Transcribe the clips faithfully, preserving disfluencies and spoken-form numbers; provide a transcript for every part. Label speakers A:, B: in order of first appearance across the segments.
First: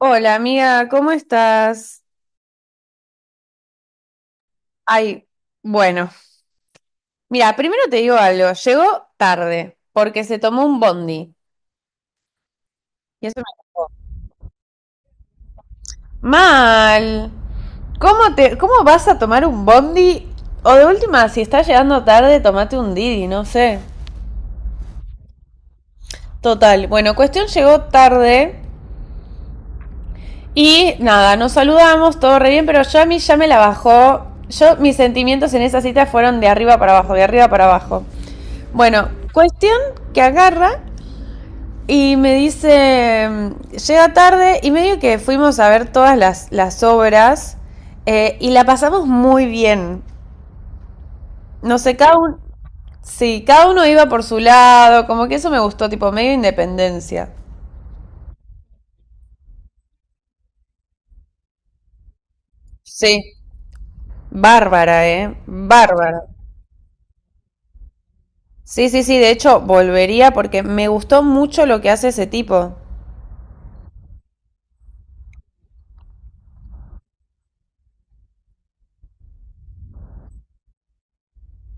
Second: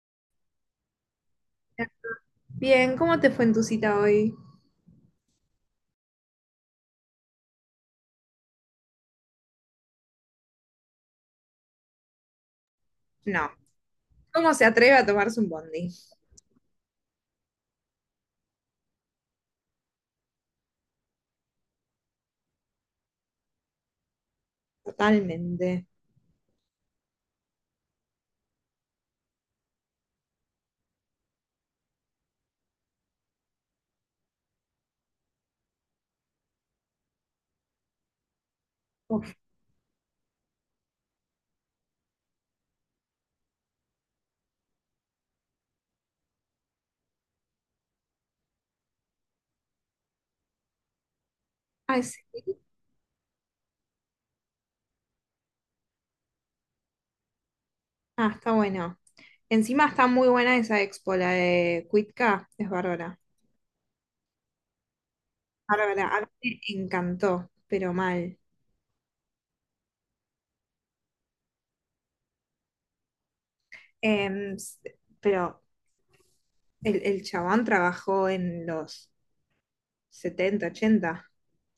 A: Hola amiga, ¿cómo estás?
B: Bien, ¿cómo te fue en tu cita hoy?
A: Ay, bueno, mira, primero te digo algo, llegó tarde porque se tomó un bondi. Y eso.
B: No. ¿Cómo se atreve a tomarse un bondi?
A: Me- Mal. ¿Cómo te, cómo vas a tomar un bondi? O de última, si estás llegando tarde, tomate un Didi, no sé.
B: Totalmente.
A: Total, bueno, cuestión llegó tarde y nada, nos saludamos, todo re bien, pero yo a mí ya me la bajó. Yo, mis sentimientos en esa cita fueron de arriba para abajo, de arriba para abajo. Bueno,
B: Uf.
A: cuestión que agarra y me dice, llega tarde y medio que fuimos a ver todas las, las obras, eh, y la pasamos muy bien. No sé,
B: Ay,
A: cada
B: sí.
A: uno, sí, cada uno iba por su lado, como que eso me gustó, tipo medio independencia.
B: Ah, está bueno. Encima está muy buena esa expo, la de Cuitca, es bárbara.
A: Sí, bárbara, ¿eh?
B: Bárbara,
A: Bárbara.
B: a mí me encantó, pero mal.
A: Sí, sí, sí, de hecho volvería porque me gustó mucho lo que hace ese tipo.
B: Em, s- pero el, el chabón trabajó en los setenta, ochenta.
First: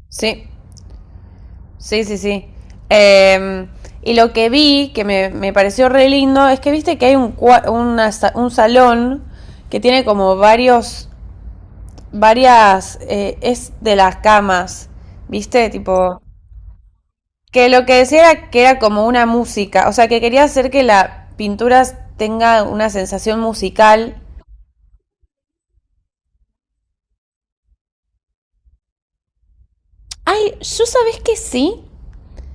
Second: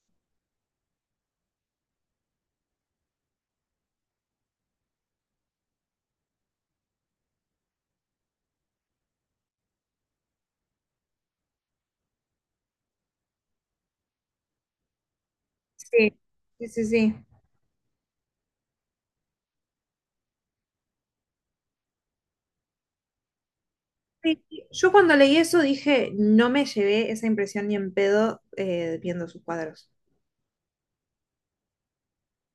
A: Sí. Sí, sí, sí. Em, y lo que vi, que me, me pareció re lindo, es que viste que hay un, cua- una sa- un salón que tiene como varios, varias, eh, es de las camas, viste,
B: Sí.
A: tipo,
B: Sí, sí, sí.
A: que lo que decía era que era como una música, o sea, que quería hacer que la pintura tenga una sensación musical.
B: Sí, yo cuando leí eso dije, no me llevé esa impresión ni en pedo eh, viendo sus cuadros.
A: Ay, yo sabés que sí,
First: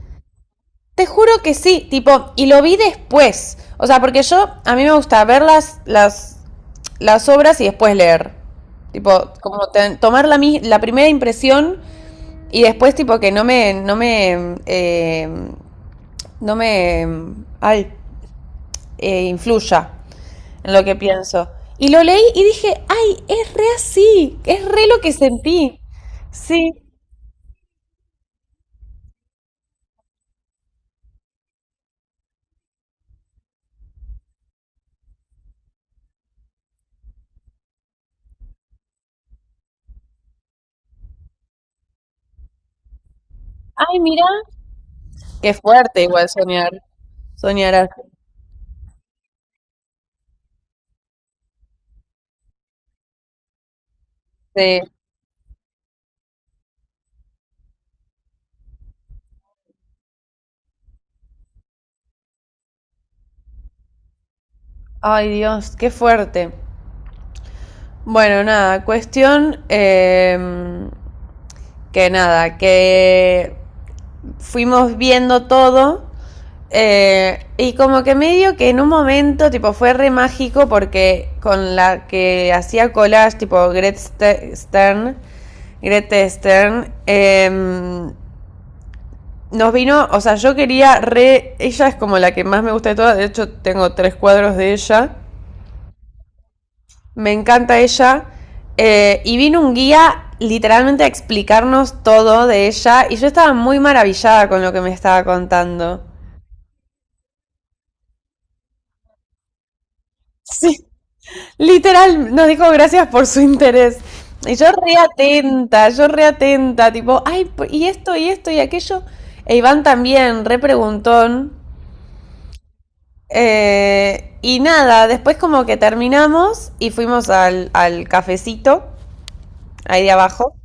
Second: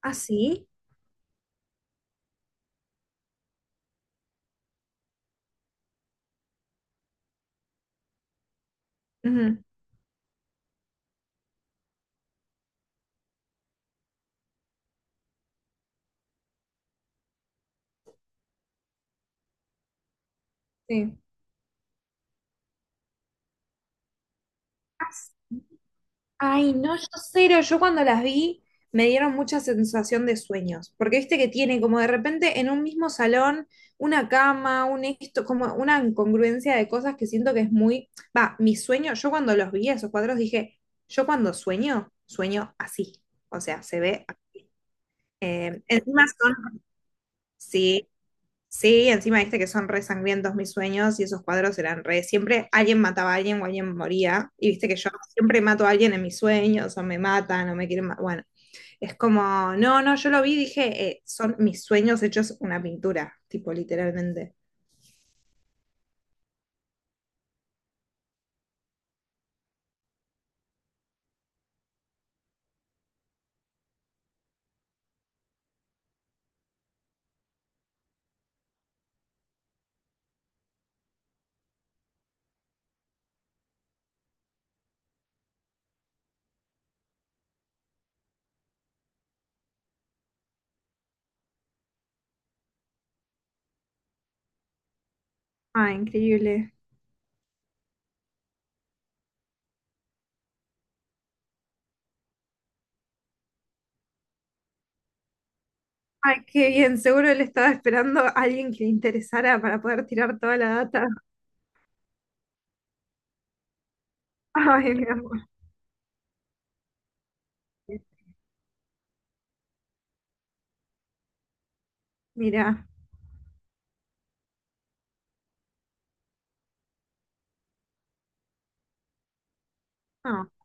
B: ¿Ah, sí?
A: te juro que sí, tipo, y lo vi después. O sea, porque yo, a mí me gusta ver las, las, las obras y después leer. Tipo,
B: Ujú,
A: como te- tomar la, mi- la primera impresión y después, tipo, que no me, no me, eh, no me, ay, eh, influya en lo que
B: sí.
A: pienso. Y lo leí y dije, ay, es re así, es re lo que
B: As-
A: sentí. Sí,
B: Ay, no, yo cero. Yo cuando las vi me dieron mucha sensación de sueños, porque viste que tiene como de repente en un mismo salón una cama, un esto, como una incongruencia de cosas que siento que es muy... Va, mi sueño, yo cuando los vi esos cuadros dije, yo cuando sueño, sueño así. O sea,
A: ay,
B: se
A: mira,
B: ve...
A: qué
B: eh,
A: fuerte
B: encima
A: igual
B: son...
A: soñar, soñar así.
B: Sí. Sí, encima viste que son re sangrientos mis sueños y esos cuadros eran re. Siempre alguien mataba a alguien o alguien moría. Y
A: Sí.
B: viste que yo siempre mato a alguien en mis sueños o me matan o me quieren matar. Bueno, es como, no, no, yo lo vi y dije, eh, son mis sueños hechos una pintura, tipo literalmente.
A: Ay Dios, qué fuerte. Bueno, nada, cuestión, eh, que nada, que fuimos viendo todo, eh, y como que medio que en un momento tipo fue re mágico porque con la que hacía collage tipo Gret Stern, Grete Stern, eh, nos vino, o sea, yo quería re, ella es como la que más me gusta de todas, de hecho tengo tres cuadros de ella.
B: Ah, increíble.
A: Me encanta ella. Eh, y vino un guía literalmente a explicarnos todo de ella y yo estaba muy maravillada con lo que me estaba contando.
B: Ay, qué bien, seguro él estaba esperando a alguien que le interesara para poder tirar toda la
A: Sí,
B: data.
A: literal, nos dijo gracias por su interés. Y yo
B: Ay, mi amor.
A: reatenta, yo reatenta, tipo, ay, y esto, y esto, y aquello. E Iván también, re preguntón.
B: Mira.
A: Eh, y nada, después como que terminamos y fuimos al, al cafecito, ahí de
B: Ah,
A: abajo.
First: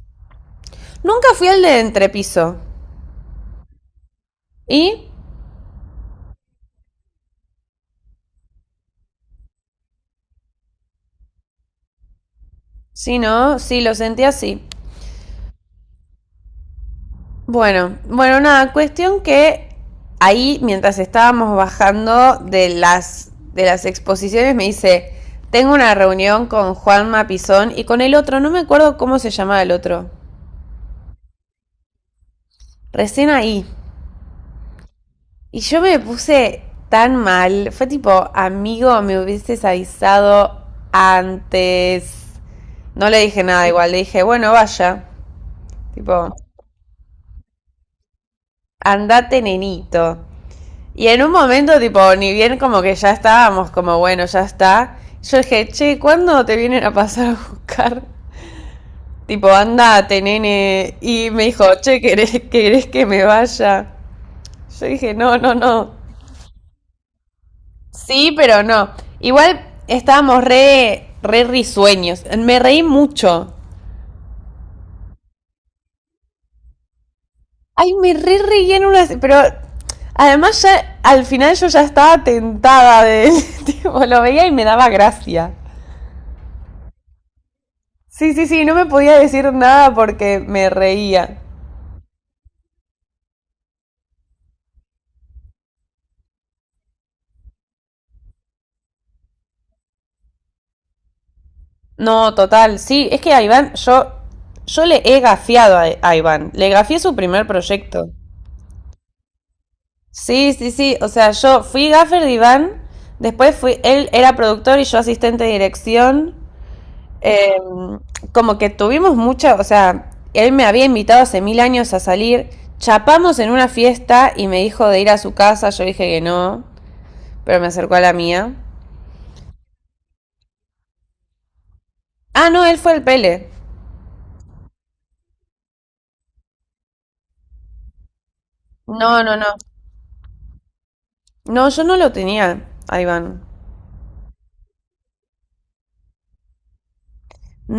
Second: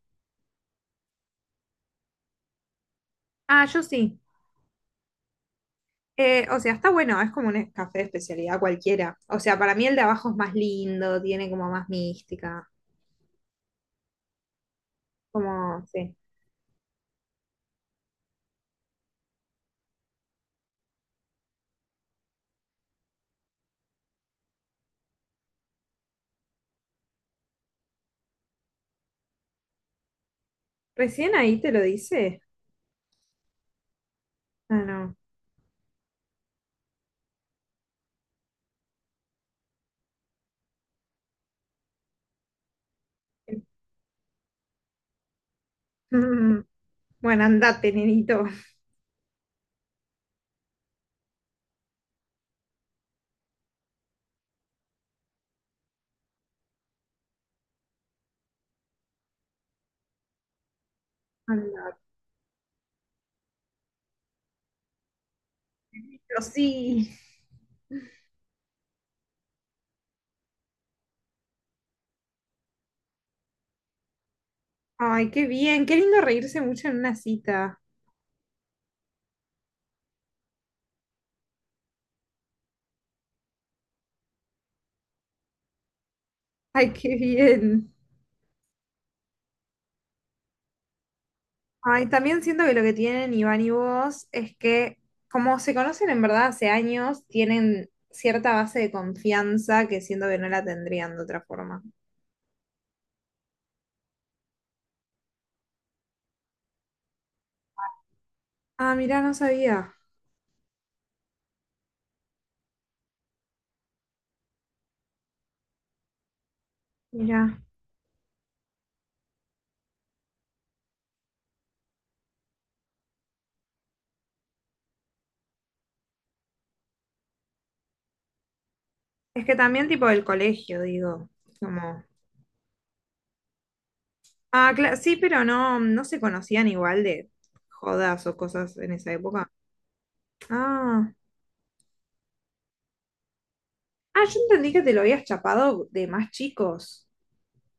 A: Nunca fui al de entrepiso.
B: Ah, yo sí.
A: ¿Y?
B: Eh, o sea, está bueno, es como un café de especialidad cualquiera. O sea, para mí el de abajo es más lindo, tiene como más mística.
A: Sí, ¿no? Sí, lo sentí así.
B: Como, sí.
A: Bueno, bueno, nada, cuestión que ahí mientras estábamos bajando de las, de las exposiciones me dice, tengo una reunión con Juan Mapizón y con el otro, no me acuerdo cómo se llamaba el otro,
B: Recién ahí te lo dice.
A: recién ahí.
B: Ah, no.
A: Y yo me puse tan mal, fue tipo, amigo, me hubieses avisado antes. No le dije nada igual, le dije, bueno, vaya, tipo,
B: Bueno, andate, nenito.
A: andate nenito. Y en un momento, tipo, ni bien como que ya estábamos, como bueno, ya está. Yo dije, che, ¿cuándo te vienen a pasar a buscar? Tipo, andate, nene. Y me dijo,
B: Andate.
A: che, ¿querés, querés que me vaya. Yo dije, no, no, no.
B: Pero sí.
A: Sí, pero no. Igual estábamos re, re risueños. Me reí mucho.
B: Ay, qué bien. Qué lindo reírse mucho en una cita.
A: Ay, me re reí en unas. Pero además, ya al final yo ya estaba tentada de él. Tipo, lo veía y me daba gracia.
B: Ay, qué bien.
A: Sí, sí, sí, no me podía decir nada porque me reía.
B: Ay, también siento que lo que tienen Iván y vos es que, como se conocen en verdad hace años, tienen cierta base de confianza que siento que no la tendrían de otra forma.
A: No, total, sí, es que a Iván, yo, yo le he gafiado a, a Iván, le gafié su primer proyecto.
B: Ah, mira, no sabía.
A: Sí, sí, sí, o sea, yo fui gaffer de Iván, después fui, él era productor y yo asistente de dirección. Eh,
B: Mira.
A: Como que tuvimos mucha, o sea, él me había invitado hace mil años a salir, chapamos en una fiesta y me dijo de ir a su casa, yo dije que no, pero me acercó a la mía.
B: Es que también tipo del colegio, digo. Como.
A: Ah, no, él fue el Pele.
B: Ah, cla- sí, pero no, mm, no se conocían igual de jodas o cosas en esa
A: No, no,
B: época.
A: no.
B: Ah.
A: No, yo no lo tenía, a Iván.
B: Ah, yo entendí que te lo habías chapado de más chicos.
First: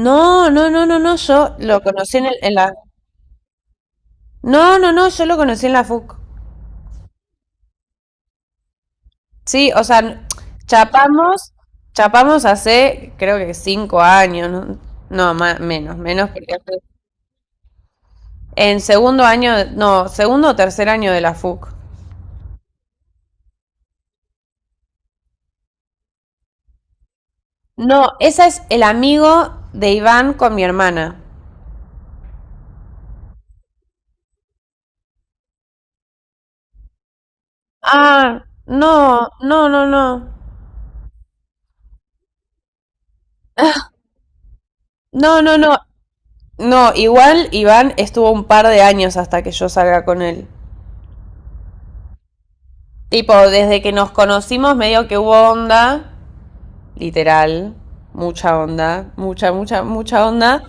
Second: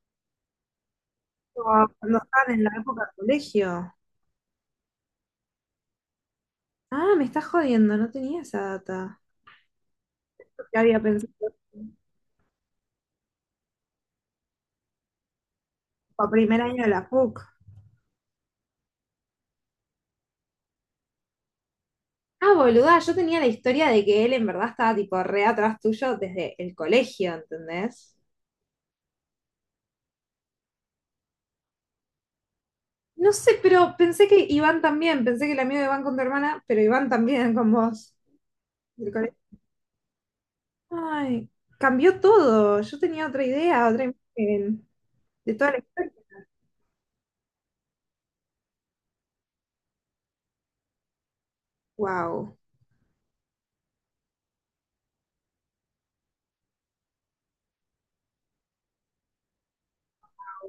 A: No, no, no, no, no, yo
B: O
A: lo conocí
B: cuando
A: en, el- en
B: estaban en la
A: la...
B: época del colegio.
A: No, no, no, yo lo conocí en la FUC.
B: Ah, me estás jodiendo, no tenía esa data.
A: Sí, o sea, n-
B: Ya había
A: chapamos,
B: pensado.
A: chapamos hace creo que cinco años, no, no más, menos,
B: O
A: menos porque
B: primer
A: hace-
B: año de la P U C.
A: en segundo año, no, segundo o tercer año de la FUC.
B: Ah, boluda, yo tenía la historia de que él en verdad estaba tipo re atrás tuyo desde el colegio,
A: No,
B: ¿entendés?
A: esa es el amigo de Iván con mi hermana.
B: No sé, pero pensé que Iván también, pensé que el amigo de Iván con tu hermana, pero Iván también con vos.
A: Ah, no,
B: Del colegio.
A: no, no, no.
B: Ay, cambió todo. Yo tenía otra idea, otra imagen
A: No,
B: de
A: no,
B: toda
A: no.
B: la historia.
A: No, igual Iván estuvo un par de años hasta que yo salga con él.
B: Wow.
A: Tipo, desde que nos conocimos medio que hubo onda, literal, mucha onda, mucha, mucha, mucha onda,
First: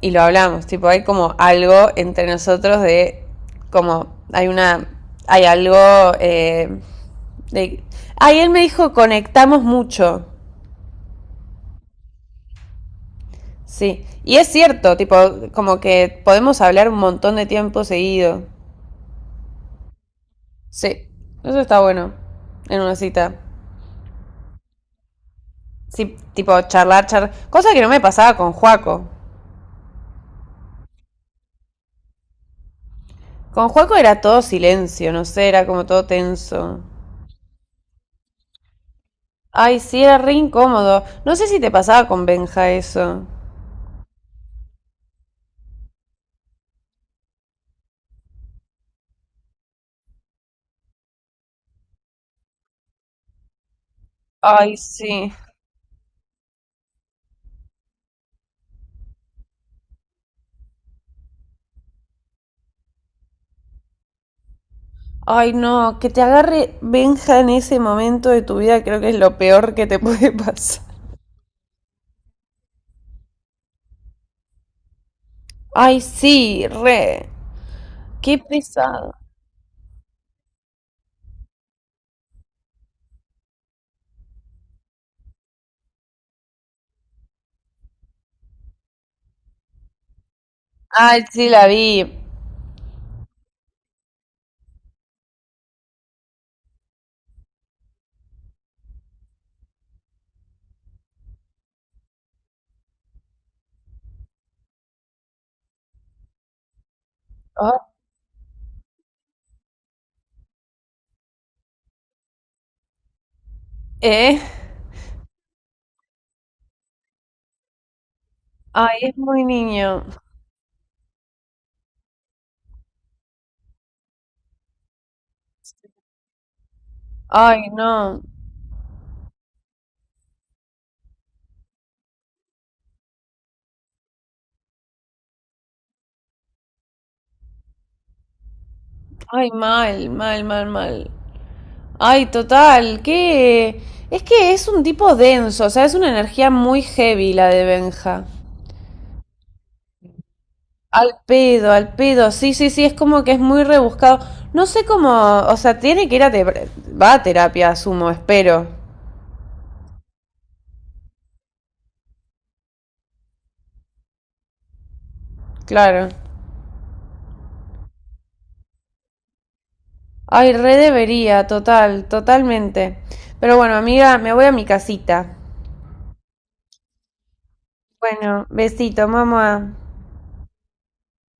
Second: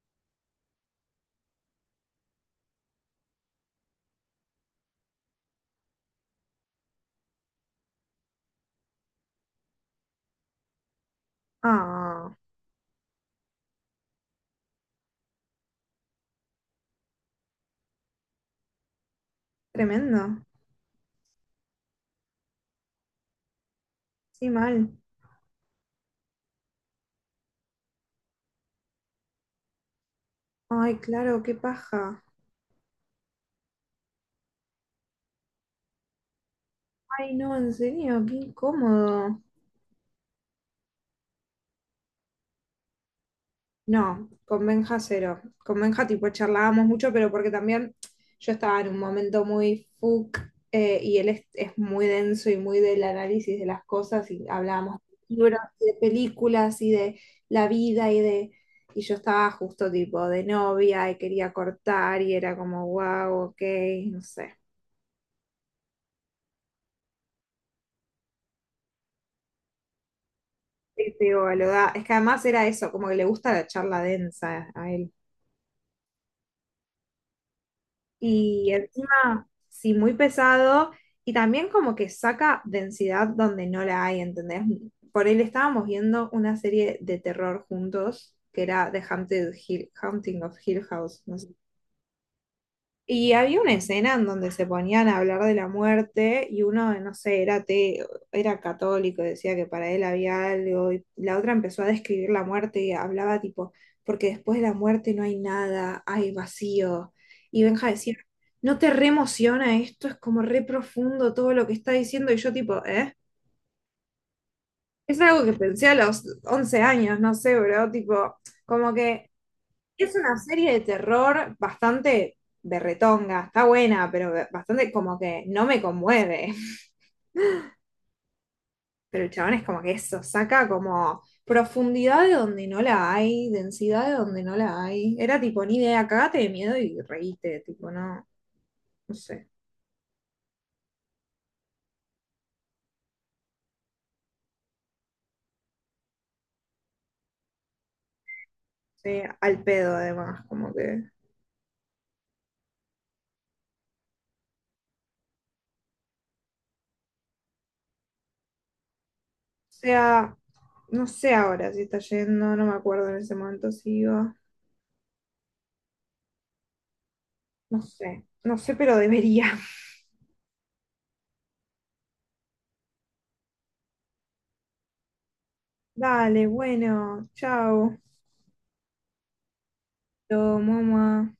A: y lo hablamos, tipo, hay como algo entre nosotros de, como, hay una, hay algo, eh, de... Ay, él me dijo, conectamos mucho,
B: Ah,
A: sí, y es cierto, tipo, como que podemos hablar un montón de tiempo seguido,
B: tremendo.
A: sí, eso está bueno en una cita.
B: Sí, mal.
A: Sí, tipo charlar, charlar. Cosa que no me pasaba con Juaco.
B: Ay, claro, qué paja.
A: Con Juaco era todo silencio, no sé, era como todo tenso.
B: Ay, no, en serio, qué incómodo.
A: Ay, sí, era re incómodo. No sé si te pasaba con Benja eso.
B: No, con Benja cero. Con Benja tipo charlábamos mucho, pero porque también yo estaba en un momento muy fuck eh, y él es, es, muy denso y muy del análisis de las cosas y
A: Ay,
B: hablábamos
A: sí.
B: de libros, y de películas y de la vida y de... Y yo estaba justo tipo de novia y quería cortar y era como, wow, ok, no sé.
A: Ay, no, que te agarre Benja en ese momento de tu vida creo que es lo peor que te puede pasar.
B: Este, boluda. Es que además era eso, como que le gusta la charla densa a él.
A: Ay, sí, re. Qué
B: Y
A: pesado.
B: encima, sí, muy pesado. Y también como que saca densidad donde no la hay, ¿entendés? Por él estábamos viendo una serie de terror juntos, que era The Haunted Hill, Haunting of Hill House.
A: Ay,
B: No
A: sí,
B: sé,
A: la vi.
B: y había una escena en donde se ponían a hablar de la muerte y uno, no sé, era ateo, era católico, decía que para él había algo, y la otra empezó a describir la muerte y hablaba tipo, porque después de la muerte no hay nada, hay vacío. Y Benja
A: Ah.
B: decía, ¿no te re emociona esto? Es como re profundo todo lo que está diciendo y yo tipo, ¿eh?
A: ¿Eh?
B: Es algo que pensé a los once años, no sé, bro, tipo, como
A: Ay, es
B: que
A: muy niño.
B: es una serie de terror bastante berretonga, está buena, pero bastante como que no me conmueve.
A: Ay, no.
B: Pero el chabón es como que eso, saca como profundidad de donde no la hay, densidad de donde no la hay. Era tipo, ni idea, cagate de miedo y reíste, tipo, no, no sé.
A: Ay, mal, mal, mal, mal. Ay, total, que es que es un tipo denso, o sea, es una energía muy heavy la de Benja.
B: Sí, al pedo además, como que.
A: Al pedo, al pedo, sí, sí, sí, es como que es muy rebuscado. No sé cómo, o sea, tiene que ir a terapia, va a terapia, asumo, espero,
B: O sea, no sé ahora si está yendo, no me acuerdo en ese momento si iba.
A: claro.
B: No sé, no sé, pero debería.
A: Ay, re debería, total, totalmente. Pero bueno, amiga, me voy a mi casita.
B: Dale, bueno, chao.
A: Bueno, besito, mamá.
B: Yo, mamá.